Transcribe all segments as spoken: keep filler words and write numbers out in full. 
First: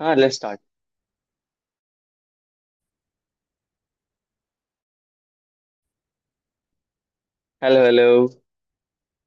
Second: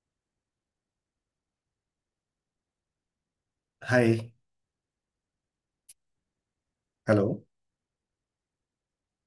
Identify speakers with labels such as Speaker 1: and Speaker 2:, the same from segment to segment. Speaker 1: हाँ, let's start.
Speaker 2: Hi. Hello.
Speaker 1: Hello hello.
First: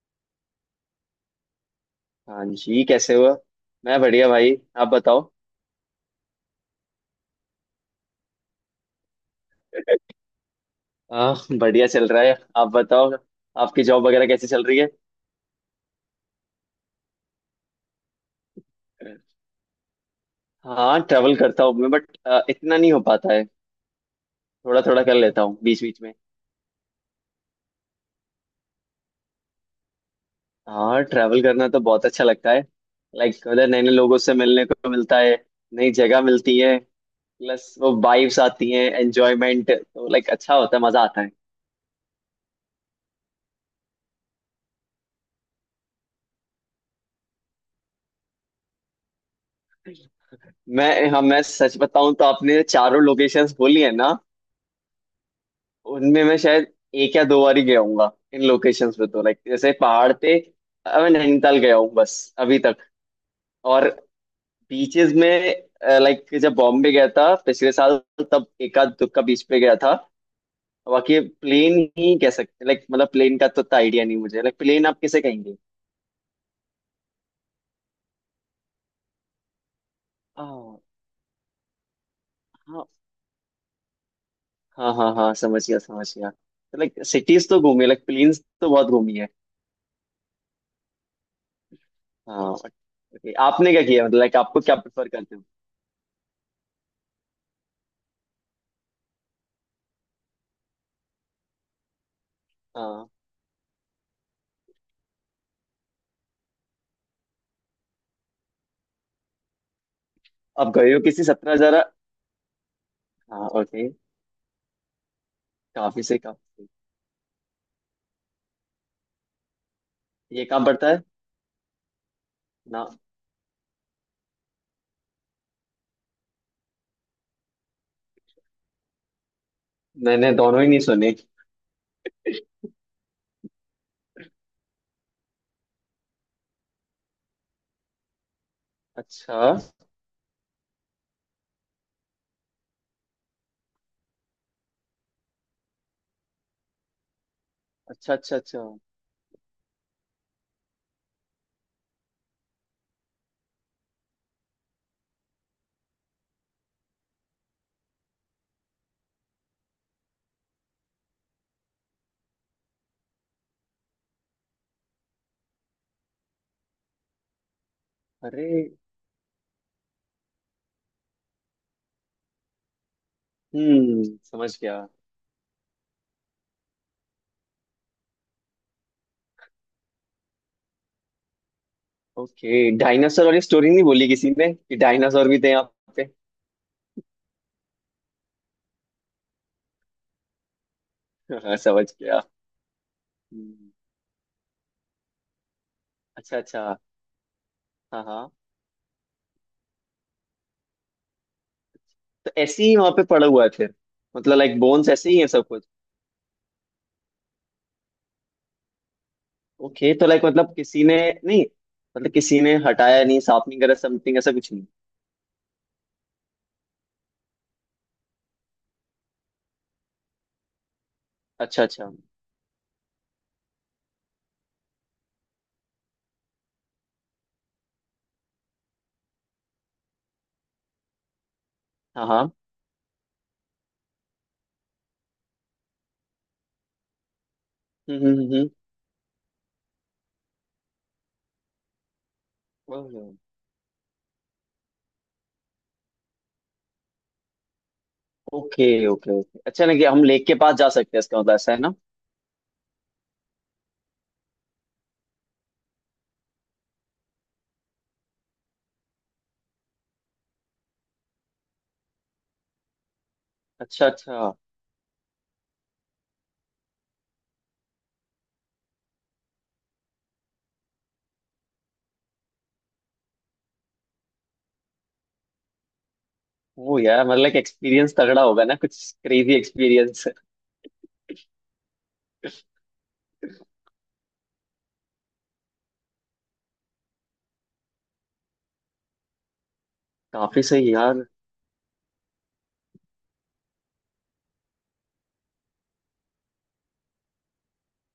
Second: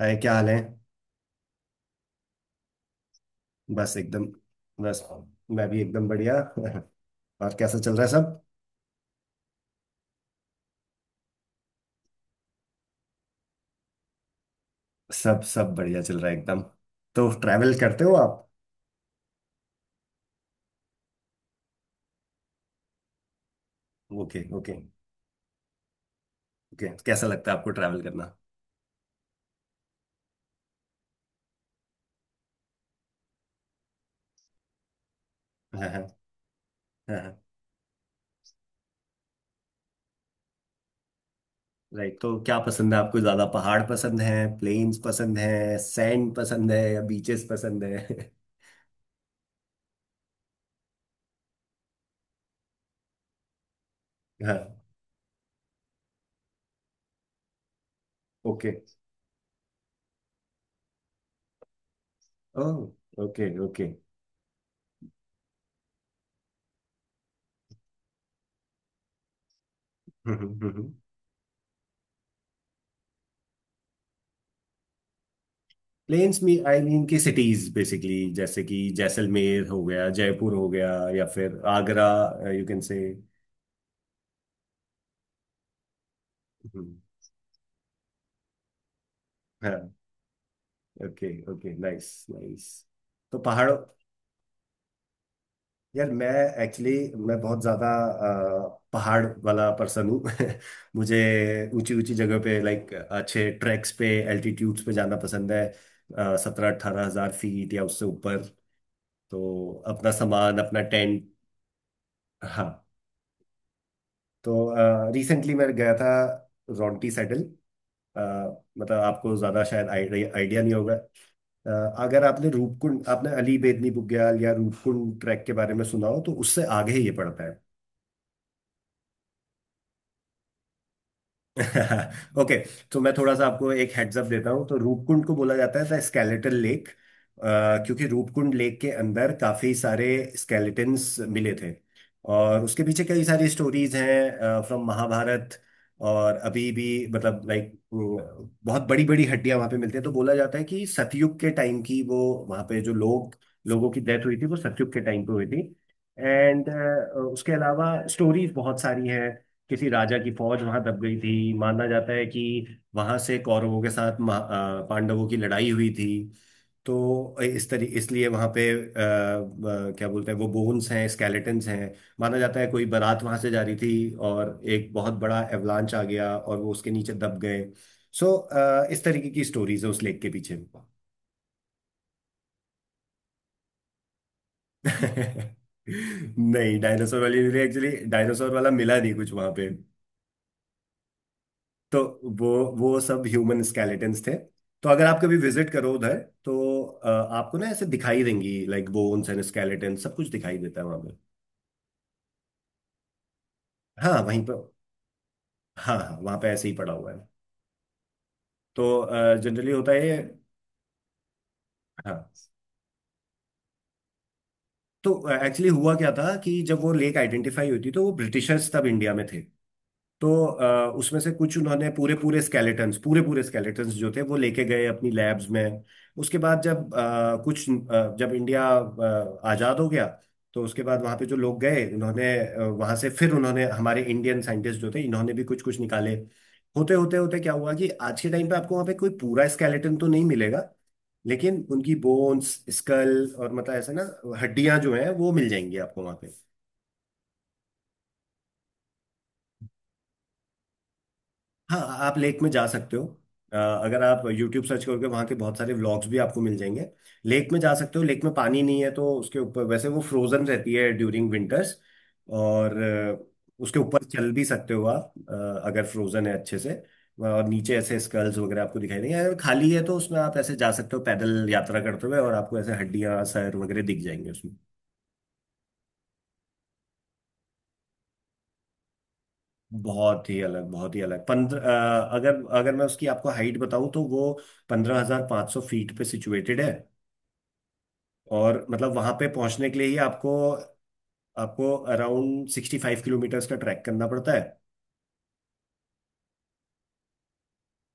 Speaker 2: Hi, क्या हाल है?
Speaker 1: हाँ जी, कैसे हुआ।
Speaker 2: बस
Speaker 1: मैं
Speaker 2: एकदम।
Speaker 1: बढ़िया भाई, आप
Speaker 2: बस
Speaker 1: बताओ।
Speaker 2: मैं भी एकदम बढ़िया। और कैसा चल रहा है सब?
Speaker 1: हाँ, बढ़िया चल रहा है, आप बताओ। आपकी जॉब वगैरह कैसी चल रही है।
Speaker 2: सब सब बढ़िया चल रहा है एकदम। तो ट्रैवल करते हो आप?
Speaker 1: हाँ, ट्रैवल करता हूँ मैं, बट इतना नहीं हो पाता है।
Speaker 2: ओके, ओके,
Speaker 1: थोड़ा थोड़ा कर लेता हूँ बीच बीच में।
Speaker 2: ओके। कैसा लगता है आपको ट्रैवल करना?
Speaker 1: हाँ, ट्रैवल करना तो बहुत अच्छा लगता है। लाइक उधर नए नए लोगों से मिलने को मिलता है।
Speaker 2: हाँ,
Speaker 1: नई
Speaker 2: हाँ।
Speaker 1: जगह मिलती है।
Speaker 2: हाँ, हाँ।
Speaker 1: प्लस वो वाइब्स आती हैं, एंजॉयमेंट तो लाइक अच्छा होता है, मजा आता है।
Speaker 2: राइट, तो क्या पसंद है आपको? ज़्यादा पहाड़ पसंद है, प्लेन्स पसंद है, सैंड पसंद है, या बीचेस पसंद है?
Speaker 1: मैं हाँ, मैं सच बताऊं तो आपने चारों लोकेशंस बोली है ना।
Speaker 2: हाँ।
Speaker 1: उनमें मैं शायद एक या दो बार ही गया हूँगा इन
Speaker 2: ओके।
Speaker 1: लोकेशंस पे। तो लाइक जैसे पहाड़ पे अ, मैं नैनीताल गया हूँ बस अभी तक।
Speaker 2: Oh, okay okay.
Speaker 1: और बीचेस में लाइक जब बॉम्बे गया था पिछले साल, तब एक आध दुक्का बीच पे गया था। बाकी प्लेन ही कह सकते। लाइक मतलब प्लेन का तो इतना आइडिया नहीं मुझे, लाइक प्लेन आप किसे कहेंगे।
Speaker 2: प्लेन्स में, आई मीन, की सिटीज बेसिकली, जैसे कि जैसलमेर हो गया, जयपुर हो
Speaker 1: हाँ
Speaker 2: गया, या फिर आगरा। यू कैन
Speaker 1: हाँ
Speaker 2: से।
Speaker 1: हाँ हाँ हाँ, समझ गया समझ गया। तो लाइक सिटीज तो घूमी, लाइक प्लेन्स तो बहुत घूमी है।
Speaker 2: हाँ। Okay okay. नाइस
Speaker 1: हाँ,
Speaker 2: नाइस।
Speaker 1: okay।
Speaker 2: तो
Speaker 1: आपने
Speaker 2: पहाड़ों...
Speaker 1: क्या किया, मतलब लाइक आपको क्या प्रेफर करते हो।
Speaker 2: यार मैं... एक्चुअली मैं बहुत ज़्यादा अ, पहाड़ वाला पर्सन हूँ। मुझे ऊंची ऊंची जगह पे, लाइक
Speaker 1: हाँ,
Speaker 2: अच्छे ट्रैक्स पे, एल्टीट्यूड्स पे जाना पसंद है। uh, सत्रह अठारह हज़ार फीट या उससे ऊपर। तो अपना सामान,
Speaker 1: आप
Speaker 2: अपना
Speaker 1: गए हो किसी
Speaker 2: टेंट।
Speaker 1: सत्रह हजार।
Speaker 2: हाँ।
Speaker 1: हाँ ओके।
Speaker 2: तो रिसेंटली मैं गया
Speaker 1: काफी
Speaker 2: था
Speaker 1: से काफी।
Speaker 2: रॉन्टी सेटल। मतलब आपको ज़्यादा शायद
Speaker 1: ये
Speaker 2: आइडिया
Speaker 1: कहाँ
Speaker 2: नहीं
Speaker 1: पड़ता
Speaker 2: होगा।
Speaker 1: है।
Speaker 2: अ, अगर आपने
Speaker 1: ना,
Speaker 2: रूपकुंड... आपने अली बेदनी बुग्याल या रूपकुंड ट्रैक के बारे में सुना हो, तो उससे आगे ही ये पड़ता है।
Speaker 1: मैंने दोनों ही नहीं सुने।
Speaker 2: ओके। तो मैं थोड़ा सा आपको एक हेड्स अप देता हूँ। तो रूपकुंड को बोला जाता है द स्केलेटल लेक, क्योंकि रूपकुंड लेक के अंदर
Speaker 1: अच्छा
Speaker 2: काफी सारे स्केलेटन्स मिले थे। और उसके पीछे कई सारी स्टोरीज हैं फ्रॉम महाभारत। और अभी भी मतलब लाइक
Speaker 1: अच्छा अच्छा। अच्छा।
Speaker 2: बहुत बड़ी बड़ी हड्डियां वहां पे मिलती है। तो बोला जाता है कि सतयुग के टाइम की वो... वहां पे जो लोग... लोगों की डेथ हुई थी वो सतयुग के टाइम पे हुई थी। एंड उसके अलावा स्टोरीज बहुत सारी हैं। किसी राजा की फौज वहां दब गई थी। माना जाता है कि वहां से कौरवों के साथ महा- अ, पांडवों की लड़ाई हुई थी। तो इस तरी इसलिए वहां
Speaker 1: अरे।
Speaker 2: पे अ, अ, क्या बोलते हैं वो, बोन्स हैं, स्केलेटन्स हैं। माना जाता है कोई बारात वहां से जा रही
Speaker 1: हम्म,
Speaker 2: थी
Speaker 1: समझ
Speaker 2: और
Speaker 1: गया।
Speaker 2: एक बहुत बड़ा एवलांच आ गया और वो उसके नीचे दब गए। सो इस तरीके की स्टोरीज है उस लेक के पीछे।
Speaker 1: ओके, डायनासोर वाली स्टोरी नहीं बोली किसी ने कि डायनासोर भी थे यहाँ पे।
Speaker 2: नहीं, डायनासोर वाली... एक्चुअली डायनासोर वाला मिला नहीं कुछ वहां पे।
Speaker 1: हाँ, समझ
Speaker 2: तो
Speaker 1: गया।
Speaker 2: वो वो सब ह्यूमन
Speaker 1: हम्म।
Speaker 2: स्केलेटन्स थे। तो अगर आप कभी विजिट करो उधर
Speaker 1: अच्छा अच्छा।
Speaker 2: तो अ, आपको ना ऐसे
Speaker 1: हाँ
Speaker 2: दिखाई
Speaker 1: हाँ,
Speaker 2: देंगी, लाइक बोन्स एंड स्केलेटन सब कुछ दिखाई देता है वहां पे।
Speaker 1: तो ऐसे ही वहां पे पड़ा हुआ है फिर।
Speaker 2: हाँ,
Speaker 1: मतलब
Speaker 2: वहीं पर।
Speaker 1: लाइक बोन्स ऐसे ही है सब कुछ।
Speaker 2: हाँ, हाँ, वहां पे ऐसे ही पड़ा हुआ है। तो जनरली होता
Speaker 1: ओके
Speaker 2: है
Speaker 1: तो
Speaker 2: ये।
Speaker 1: लाइक मतलब किसी ने, नहीं, मतलब
Speaker 2: हाँ।
Speaker 1: किसी ने हटाया नहीं, साफ नहीं करा, समथिंग ऐसा कुछ नहीं।
Speaker 2: तो एक्चुअली हुआ क्या था कि जब वो लेक आइडेंटिफाई हुई थी, तो वो ब्रिटिशर्स तब इंडिया में थे। तो अ, उसमें से कुछ
Speaker 1: अच्छा अच्छा।
Speaker 2: उन्होंने पूरे पूरे स्केलेटन्स पूरे पूरे स्केलेटन्स जो थे वो लेके गए अपनी लैब्स में। उसके बाद जब अ, कुछ अ, जब इंडिया अ, आज़ाद हो गया, तो उसके बाद वहाँ पे जो लोग गए
Speaker 1: हाँ हाँ।
Speaker 2: उन्होंने अ, वहाँ से, फिर उन्होंने, हमारे इंडियन साइंटिस्ट जो थे इन्होंने भी कुछ कुछ निकाले। होते होते होते क्या हुआ कि
Speaker 1: हम्म
Speaker 2: आज के टाइम
Speaker 1: हम्म
Speaker 2: पे आपको वहाँ पे कोई पूरा स्केलेटन तो नहीं मिलेगा, लेकिन उनकी बोन्स,
Speaker 1: हम्म
Speaker 2: स्कल
Speaker 1: हम्म।
Speaker 2: और मतलब ऐसे ना हड्डियां जो हैं वो मिल जाएंगी आपको वहाँ पे।
Speaker 1: ओके ओके ओके, अच्छा ना कि हम लेक के पास जा सकते हैं, इसका मतलब ऐसा है ना।
Speaker 2: हाँ। आप लेक में जा सकते हो। अ, अगर आप YouTube सर्च करोगे, वहाँ के बहुत सारे व्लॉग्स भी आपको मिल जाएंगे। लेक में जा सकते हो। लेक में पानी नहीं है तो उसके ऊपर वैसे वो फ्रोजन रहती है ड्यूरिंग विंटर्स। और अ, उसके
Speaker 1: अच्छा
Speaker 2: ऊपर चल
Speaker 1: अच्छा।
Speaker 2: भी सकते हो आप, अ, अगर फ्रोजन है अच्छे से। और नीचे ऐसे स्कल्स वगैरह आपको दिखाई देंगे, अगर खाली है तो उसमें आप ऐसे जा सकते हो पैदल यात्रा करते हुए, और आपको ऐसे हड्डियाँ सर वगैरह दिख जाएंगे।
Speaker 1: वो यार मतलब लाइक एक्सपीरियंस तगड़ा होगा ना, कुछ क्रेजी एक्सपीरियंस।
Speaker 2: बहुत ही अलग, बहुत ही अलग। पंद्रह... अगर अगर मैं उसकी आपको हाइट बताऊं तो वो पंद्रह हजार पाँच सौ फीट पे सिचुएटेड है। और मतलब वहां पे पहुंचने के लिए ही आपको...
Speaker 1: काफी सही यार।
Speaker 2: आपको अराउंड सिक्सटी फाइव किलोमीटर्स का ट्रैक करना पड़ता है।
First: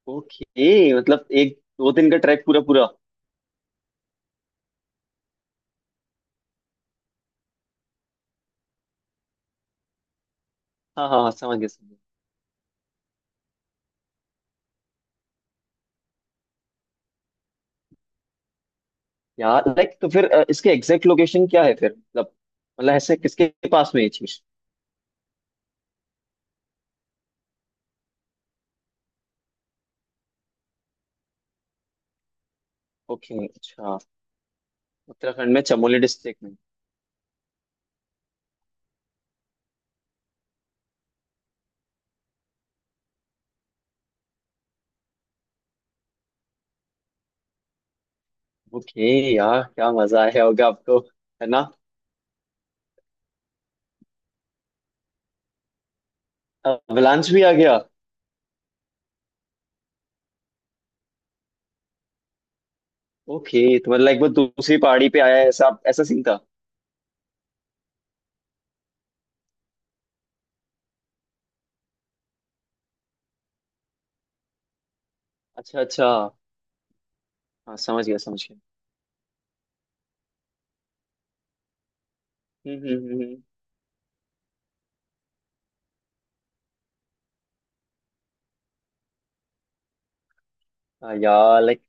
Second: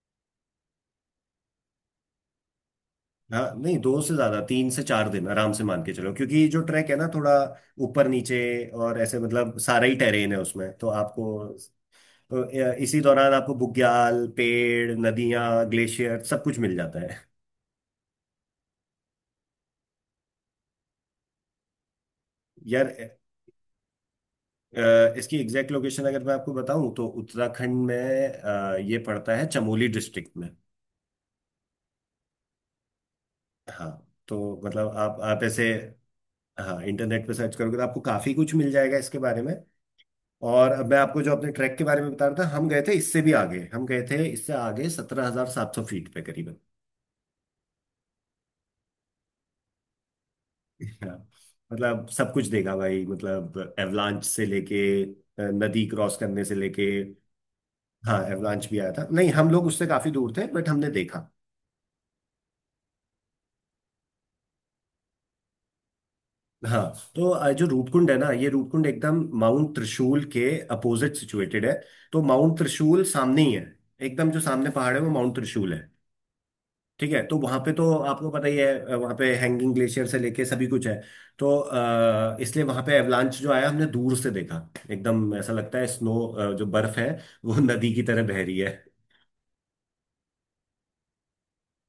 Speaker 1: ओके मतलब एक दो दिन का ट्रैक पूरा पूरा।
Speaker 2: हाँ नहीं, दो से ज्यादा, तीन से चार दिन आराम से मान के चलो, क्योंकि जो ट्रैक है ना थोड़ा ऊपर नीचे, और ऐसे मतलब सारा ही टेरेन है उसमें तो
Speaker 1: हाँ हाँ
Speaker 2: आपको...
Speaker 1: हाँ, समझ गया समझ गया।
Speaker 2: तो अ, इसी दौरान आपको बुग्याल, पेड़, नदियां, ग्लेशियर सब कुछ मिल जाता है।
Speaker 1: यार लाइक तो फिर अ, इसके एग्जैक्ट लोकेशन क्या है फिर। मतलब
Speaker 2: यार
Speaker 1: मतलब ऐसे किसके पास में ये चीज।
Speaker 2: अ, इसकी एग्जैक्ट लोकेशन अगर मैं आपको बताऊं तो उत्तराखंड में, अ, ये पड़ता है चमोली डिस्ट्रिक्ट में।
Speaker 1: ओके
Speaker 2: हाँ।
Speaker 1: अच्छा।
Speaker 2: तो मतलब आप आप
Speaker 1: उत्तराखंड में
Speaker 2: ऐसे...
Speaker 1: चमोली डिस्ट्रिक्ट में।
Speaker 2: हाँ, इंटरनेट पे सर्च करोगे तो आपको काफी कुछ मिल जाएगा इसके बारे में। और अब मैं आपको जो अपने ट्रैक के बारे में बता रहा था, हम गए थे इससे भी आगे, हम गए थे इससे आगे सत्रह हजार सात सौ फीट पे करीबन।
Speaker 1: ओके। यार क्या मजा आया होगा आपको,
Speaker 2: हाँ।
Speaker 1: है ना।
Speaker 2: मतलब सब कुछ देखा भाई, मतलब एवलांच से लेके अ, नदी क्रॉस करने से लेके।
Speaker 1: अवलांच भी आ गया।
Speaker 2: हाँ, एवलांच भी आया था। नहीं हम लोग उससे काफी दूर थे बट हमने देखा।
Speaker 1: ओके, तो मतलब लाइक वो दूसरी पहाड़ी पे आया है, ऐसा ऐसा सीन था।
Speaker 2: हाँ। तो अ, जो रूपकुंड है ना, ये रूपकुंड एकदम माउंट त्रिशूल के अपोजिट सिचुएटेड है। तो माउंट त्रिशूल सामने ही है, एकदम जो सामने पहाड़ है वो माउंट त्रिशूल
Speaker 1: अच्छा
Speaker 2: है।
Speaker 1: अच्छा।
Speaker 2: ठीक है। तो वहां पे
Speaker 1: हाँ
Speaker 2: तो
Speaker 1: समझ गया
Speaker 2: आपको
Speaker 1: समझ
Speaker 2: पता ही
Speaker 1: गया।
Speaker 2: है अ, वहां पे हैंगिंग ग्लेशियर से लेके सभी कुछ है। तो अ, इसलिए
Speaker 1: हम्म
Speaker 2: वहां पे
Speaker 1: हम्म हम्म
Speaker 2: एवलांच
Speaker 1: हम्म।
Speaker 2: जो आया हमने दूर से देखा। एकदम ऐसा लगता है स्नो जो बर्फ है, वो नदी की तरह बह रही है।
Speaker 1: हाँ यार लाइक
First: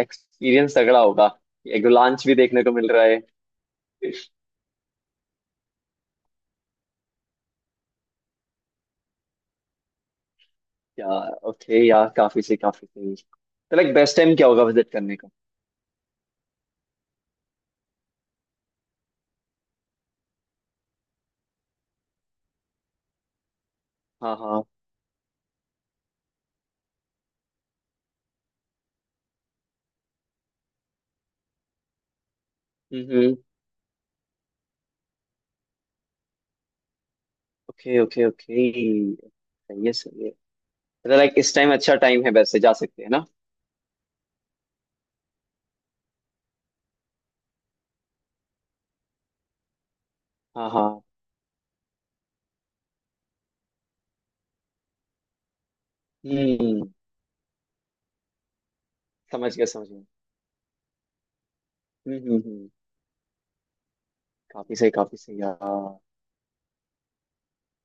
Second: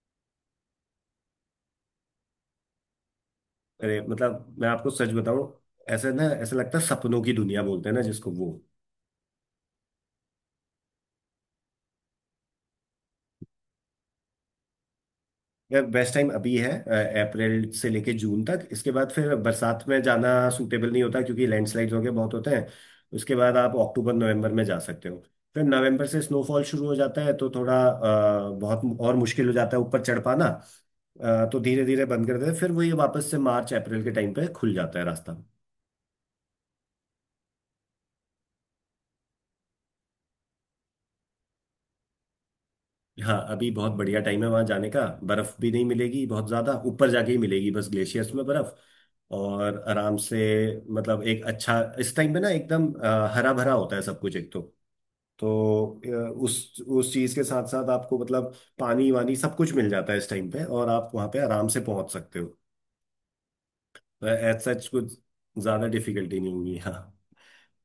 Speaker 1: एक्सपीरियंस तगड़ा होगा, एग्लांच भी देखने को मिल रहा है।
Speaker 2: अरे, मतलब मैं आपको सच बताऊं, ऐसे ना ऐसा लगता है सपनों की दुनिया बोलते हैं ना जिसको, वो।
Speaker 1: यार ओके यार काफी सही काफी सही, तो लाइक बेस्ट टाइम क्या होगा विजिट करने का।
Speaker 2: यार बेस्ट टाइम अभी है, अ, अप्रैल से लेके जून तक। इसके बाद फिर बरसात में जाना सूटेबल नहीं होता, क्योंकि लैंडस्लाइड्स वगैरह बहुत होते हैं। उसके बाद आप अक्टूबर
Speaker 1: हाँ
Speaker 2: नवंबर
Speaker 1: हाँ।
Speaker 2: में जा सकते हो। फिर नवंबर से स्नोफॉल शुरू हो जाता है, तो थोड़ा अ, बहुत और मुश्किल हो जाता है ऊपर चढ़ पाना। अ, तो धीरे धीरे बंद कर देते हैं, फिर वही वापस
Speaker 1: हम्म।
Speaker 2: से मार्च अप्रैल के टाइम पे खुल जाता है रास्ता।
Speaker 1: Okay okay okay. सही है सही है। मतलब लाइक इस टाइम अच्छा टाइम है, वैसे जा सकते हैं ना।
Speaker 2: हाँ, अभी बहुत बढ़िया टाइम है वहां जाने का। बर्फ भी नहीं मिलेगी, बहुत ज्यादा ऊपर जाके ही मिलेगी बस, ग्लेशियर्स में बर्फ। और आराम से,
Speaker 1: हाँ हाँ।
Speaker 2: मतलब एक अच्छा... इस टाइम पे ना एकदम हरा भरा होता है सब कुछ एक तो। तो अ, उस
Speaker 1: हम्म,
Speaker 2: उस चीज के साथ साथ आपको मतलब पानी वानी
Speaker 1: समझ
Speaker 2: सब
Speaker 1: गया
Speaker 2: कुछ
Speaker 1: समझ
Speaker 2: मिल
Speaker 1: गया।
Speaker 2: जाता है इस टाइम पे, और आप वहां पे आराम से पहुंच
Speaker 1: हम्म हम्म
Speaker 2: सकते हो।
Speaker 1: हम्म।
Speaker 2: एज
Speaker 1: काफी
Speaker 2: सच
Speaker 1: सही
Speaker 2: कुछ
Speaker 1: काफी सही
Speaker 2: ज्यादा
Speaker 1: यार।
Speaker 2: डिफिकल्टी नहीं होगी। हाँ।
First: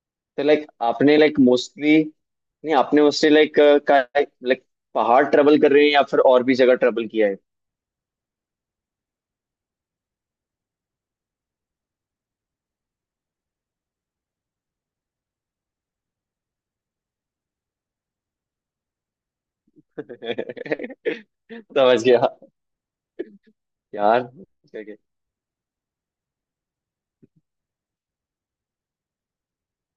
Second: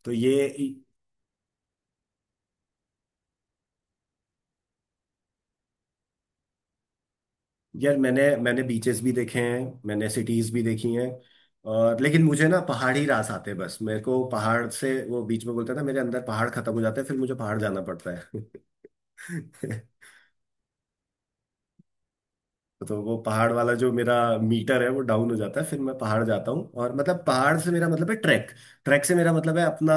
Speaker 2: तो ये...
Speaker 1: तो लाइक आपने लाइक मोस्टली, नहीं, आपने मोस्टली लाइक का लाइक पहाड़ ट्रेवल कर रहे हैं, या फिर और भी जगह ट्रेवल किया है।
Speaker 2: यार मैंने मैंने बीचेस भी देखे हैं, मैंने सिटीज भी देखी हैं। और लेकिन मुझे ना पहाड़ी रास आते हैं बस। मेरे को पहाड़ से वो बीच में बोलता है ना, मेरे अंदर पहाड़ खत्म हो जाते हैं फिर मुझे पहाड़ जाना पड़ता है।
Speaker 1: समझ गया।
Speaker 2: तो वो पहाड़ वाला जो मेरा
Speaker 1: यार okay,
Speaker 2: मीटर है
Speaker 1: okay।
Speaker 2: वो डाउन हो जाता है, फिर मैं पहाड़ जाता हूँ। और मतलब पहाड़ से मेरा मतलब है ट्रैक। ट्रैक से मेरा मतलब है अपना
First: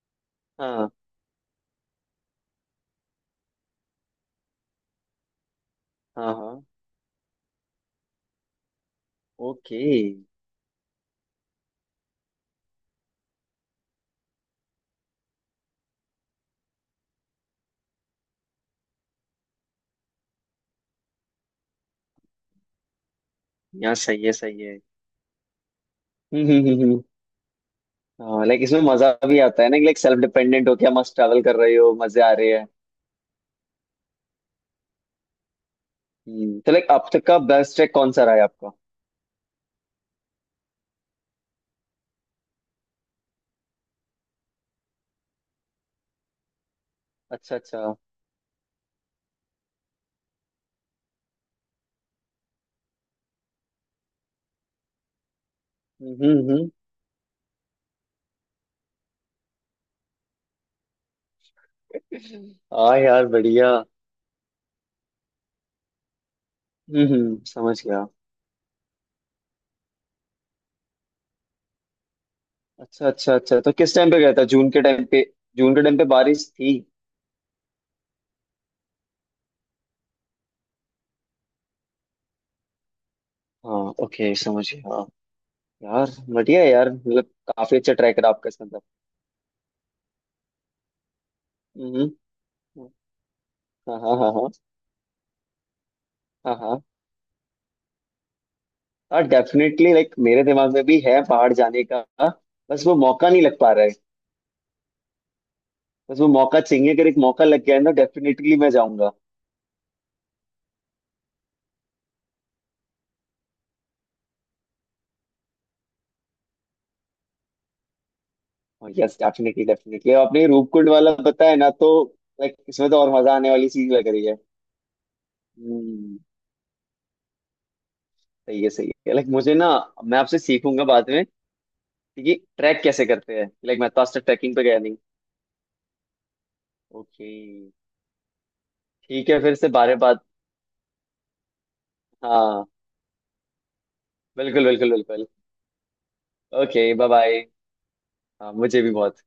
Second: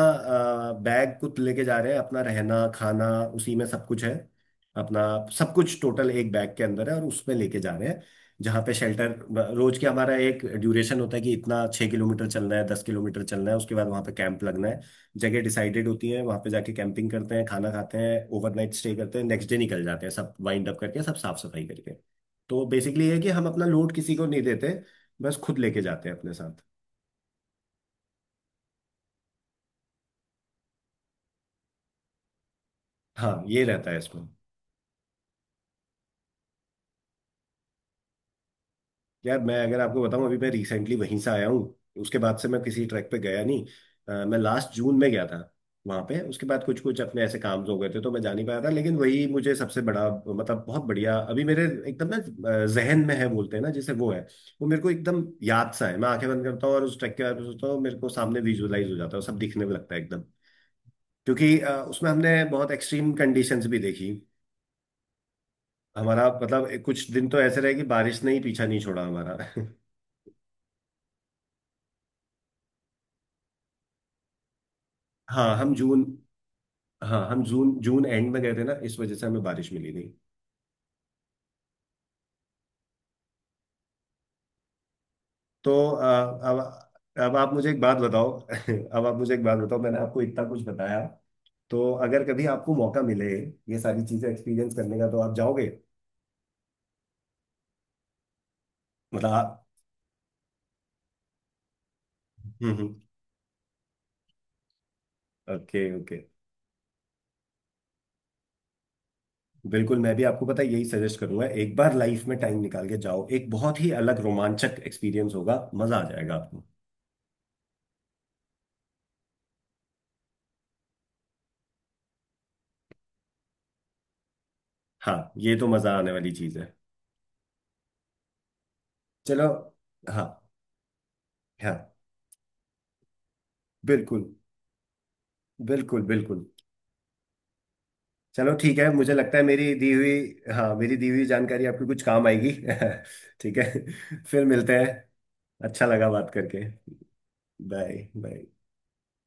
Speaker 1: हाँ
Speaker 2: बैग कुछ लेके जा रहे हैं, अपना रहना खाना उसी में सब कुछ है। अपना सब कुछ टोटल एक
Speaker 1: हाँ
Speaker 2: बैग
Speaker 1: हाँ।
Speaker 2: के अंदर है और उसमें लेके जा रहे हैं। जहाँ पे शेल्टर... रोज
Speaker 1: ओके
Speaker 2: के हमारा एक ड्यूरेशन होता है कि इतना छः किलोमीटर चलना है, दस किलोमीटर चलना है, उसके बाद वहाँ पे कैंप लगना है। जगह डिसाइडेड होती है, वहाँ पे जाके कैंपिंग करते हैं, खाना खाते हैं, ओवरनाइट स्टे करते हैं, नेक्स्ट डे निकल जाते हैं सब वाइंड अप करके, सब साफ सफाई करके। तो बेसिकली है कि हम अपना लोड
Speaker 1: यार
Speaker 2: किसी
Speaker 1: सही
Speaker 2: को
Speaker 1: है
Speaker 2: नहीं
Speaker 1: सही
Speaker 2: देते,
Speaker 1: है।
Speaker 2: बस खुद लेके जाते हैं अपने
Speaker 1: हम्म
Speaker 2: साथ।
Speaker 1: हम्म हम्म हम्म। हाँ लाइक इसमें मजा भी आता है ना, लाइक सेल्फ डिपेंडेंट हो, क्या मस्त ट्रैवल कर रहे हो, मजे आ रहे हैं।
Speaker 2: हाँ, ये रहता है इसमें।
Speaker 1: हम्म, तो लाइक अब तक का बेस्ट ट्रैक कौन सा रहा है आपका।
Speaker 2: यार मैं अगर आपको बताऊं, अभी मैं रिसेंटली वहीं से आया हूँ, उसके बाद से मैं किसी ट्रैक पे गया नहीं। अ, मैं लास्ट जून में गया था वहां पे, उसके बाद कुछ कुछ अपने ऐसे
Speaker 1: अच्छा
Speaker 2: काम हो गए
Speaker 1: अच्छा।
Speaker 2: थे तो मैं जा नहीं पाया था। लेकिन वही मुझे सबसे बड़ा, मतलब बहुत बढ़िया, अभी मेरे एकदम ना जहन में है, बोलते हैं ना जैसे, वो है। वो मेरे को एकदम याद सा है। मैं
Speaker 1: हम्म
Speaker 2: आंखें बंद
Speaker 1: हम्म
Speaker 2: करता
Speaker 1: हम्म।
Speaker 2: हूँ और उस ट्रैक के बारे में सोचता हूँ, मेरे को सामने विजुअलाइज हो जाता है, और सब दिखने में लगता है एकदम। क्योंकि अ, उसमें हमने बहुत
Speaker 1: हाँ
Speaker 2: एक्सट्रीम
Speaker 1: यार
Speaker 2: कंडीशंस
Speaker 1: बढ़िया।
Speaker 2: भी देखी। हमारा मतलब
Speaker 1: हम्म
Speaker 2: कुछ दिन तो
Speaker 1: हम्म,
Speaker 2: ऐसे रहे
Speaker 1: समझ
Speaker 2: कि
Speaker 1: गया।
Speaker 2: बारिश ने ही पीछा नहीं छोड़ा हमारा।
Speaker 1: अच्छा अच्छा अच्छा, तो किस टाइम पे गया था, जून के टाइम पे।
Speaker 2: हाँ, हम
Speaker 1: जून के टाइम
Speaker 2: जून...
Speaker 1: पे बारिश थी।
Speaker 2: हाँ, हम जून जून एंड में गए थे ना, इस वजह से हमें बारिश मिली नहीं।
Speaker 1: हाँ ओके समझ गया हाँ।
Speaker 2: तो अ,
Speaker 1: यार
Speaker 2: अब
Speaker 1: बढ़िया है यार, मतलब
Speaker 2: अब आप मुझे
Speaker 1: काफी
Speaker 2: एक
Speaker 1: अच्छा
Speaker 2: बात
Speaker 1: ट्रैक है
Speaker 2: बताओ।
Speaker 1: आपका, इसका मतलब।
Speaker 2: अब आप मुझे एक बात बताओ, मैंने आपको इतना कुछ बताया, तो
Speaker 1: हम्म
Speaker 2: अगर कभी आपको
Speaker 1: हम्म।
Speaker 2: मौका मिले ये
Speaker 1: हाँ
Speaker 2: सारी
Speaker 1: हाँ
Speaker 2: चीजें
Speaker 1: हाँ हाँ
Speaker 2: एक्सपीरियंस करने का, तो आप जाओगे?
Speaker 1: हाँ हाँ। हाँ
Speaker 2: मतलब आप...
Speaker 1: डेफिनेटली, लाइक मेरे दिमाग में भी है पहाड़ जाने का। बस
Speaker 2: हम्म।
Speaker 1: वो मौका नहीं लग पा रहा है।
Speaker 2: ओके
Speaker 1: बस
Speaker 2: ओके।
Speaker 1: वो मौका चाहिए, अगर एक मौका लग गया है ना डेफिनेटली मैं जाऊंगा।
Speaker 2: बिल्कुल, मैं भी आपको पता है यही सजेस्ट करूंगा, एक बार लाइफ में टाइम निकाल के जाओ, एक बहुत ही अलग रोमांचक एक्सपीरियंस होगा, मजा आ जाएगा आपको।
Speaker 1: यस डेफिनेटली डेफिनेटली, आपने ये रूपकुंड वाला बताया ना, तो लाइक इसमें तो और मजा आने वाली चीज लग रही है।
Speaker 2: हाँ, ये तो मजा आने
Speaker 1: हम्म।
Speaker 2: वाली चीज है।
Speaker 1: सही है सही है, लाइक
Speaker 2: चलो।
Speaker 1: मुझे ना, मैं
Speaker 2: हाँ।
Speaker 1: आपसे सीखूंगा बाद में
Speaker 2: हाँ।
Speaker 1: ये ट्रैक कैसे करते हैं। लाइक मैं तो आज तक
Speaker 2: बिल्कुल,
Speaker 1: ट्रैकिंग पे गया नहीं।
Speaker 2: बिल्कुल, बिल्कुल।
Speaker 1: ओके।
Speaker 2: चलो ठीक है, मुझे
Speaker 1: ठीक
Speaker 2: लगता
Speaker 1: है,
Speaker 2: है
Speaker 1: फिर से
Speaker 2: मेरी दी
Speaker 1: बारे
Speaker 2: हुई...
Speaker 1: बात।
Speaker 2: हाँ, मेरी दी हुई जानकारी आपको कुछ काम आएगी।
Speaker 1: हाँ।
Speaker 2: ठीक है, फिर
Speaker 1: बिल्कुल
Speaker 2: मिलते हैं।
Speaker 1: बिल्कुल बिल्कुल।
Speaker 2: अच्छा लगा बात करके।
Speaker 1: Okay bye bye.
Speaker 2: Bye bye.
Speaker 1: हाँ मुझे भी बहुत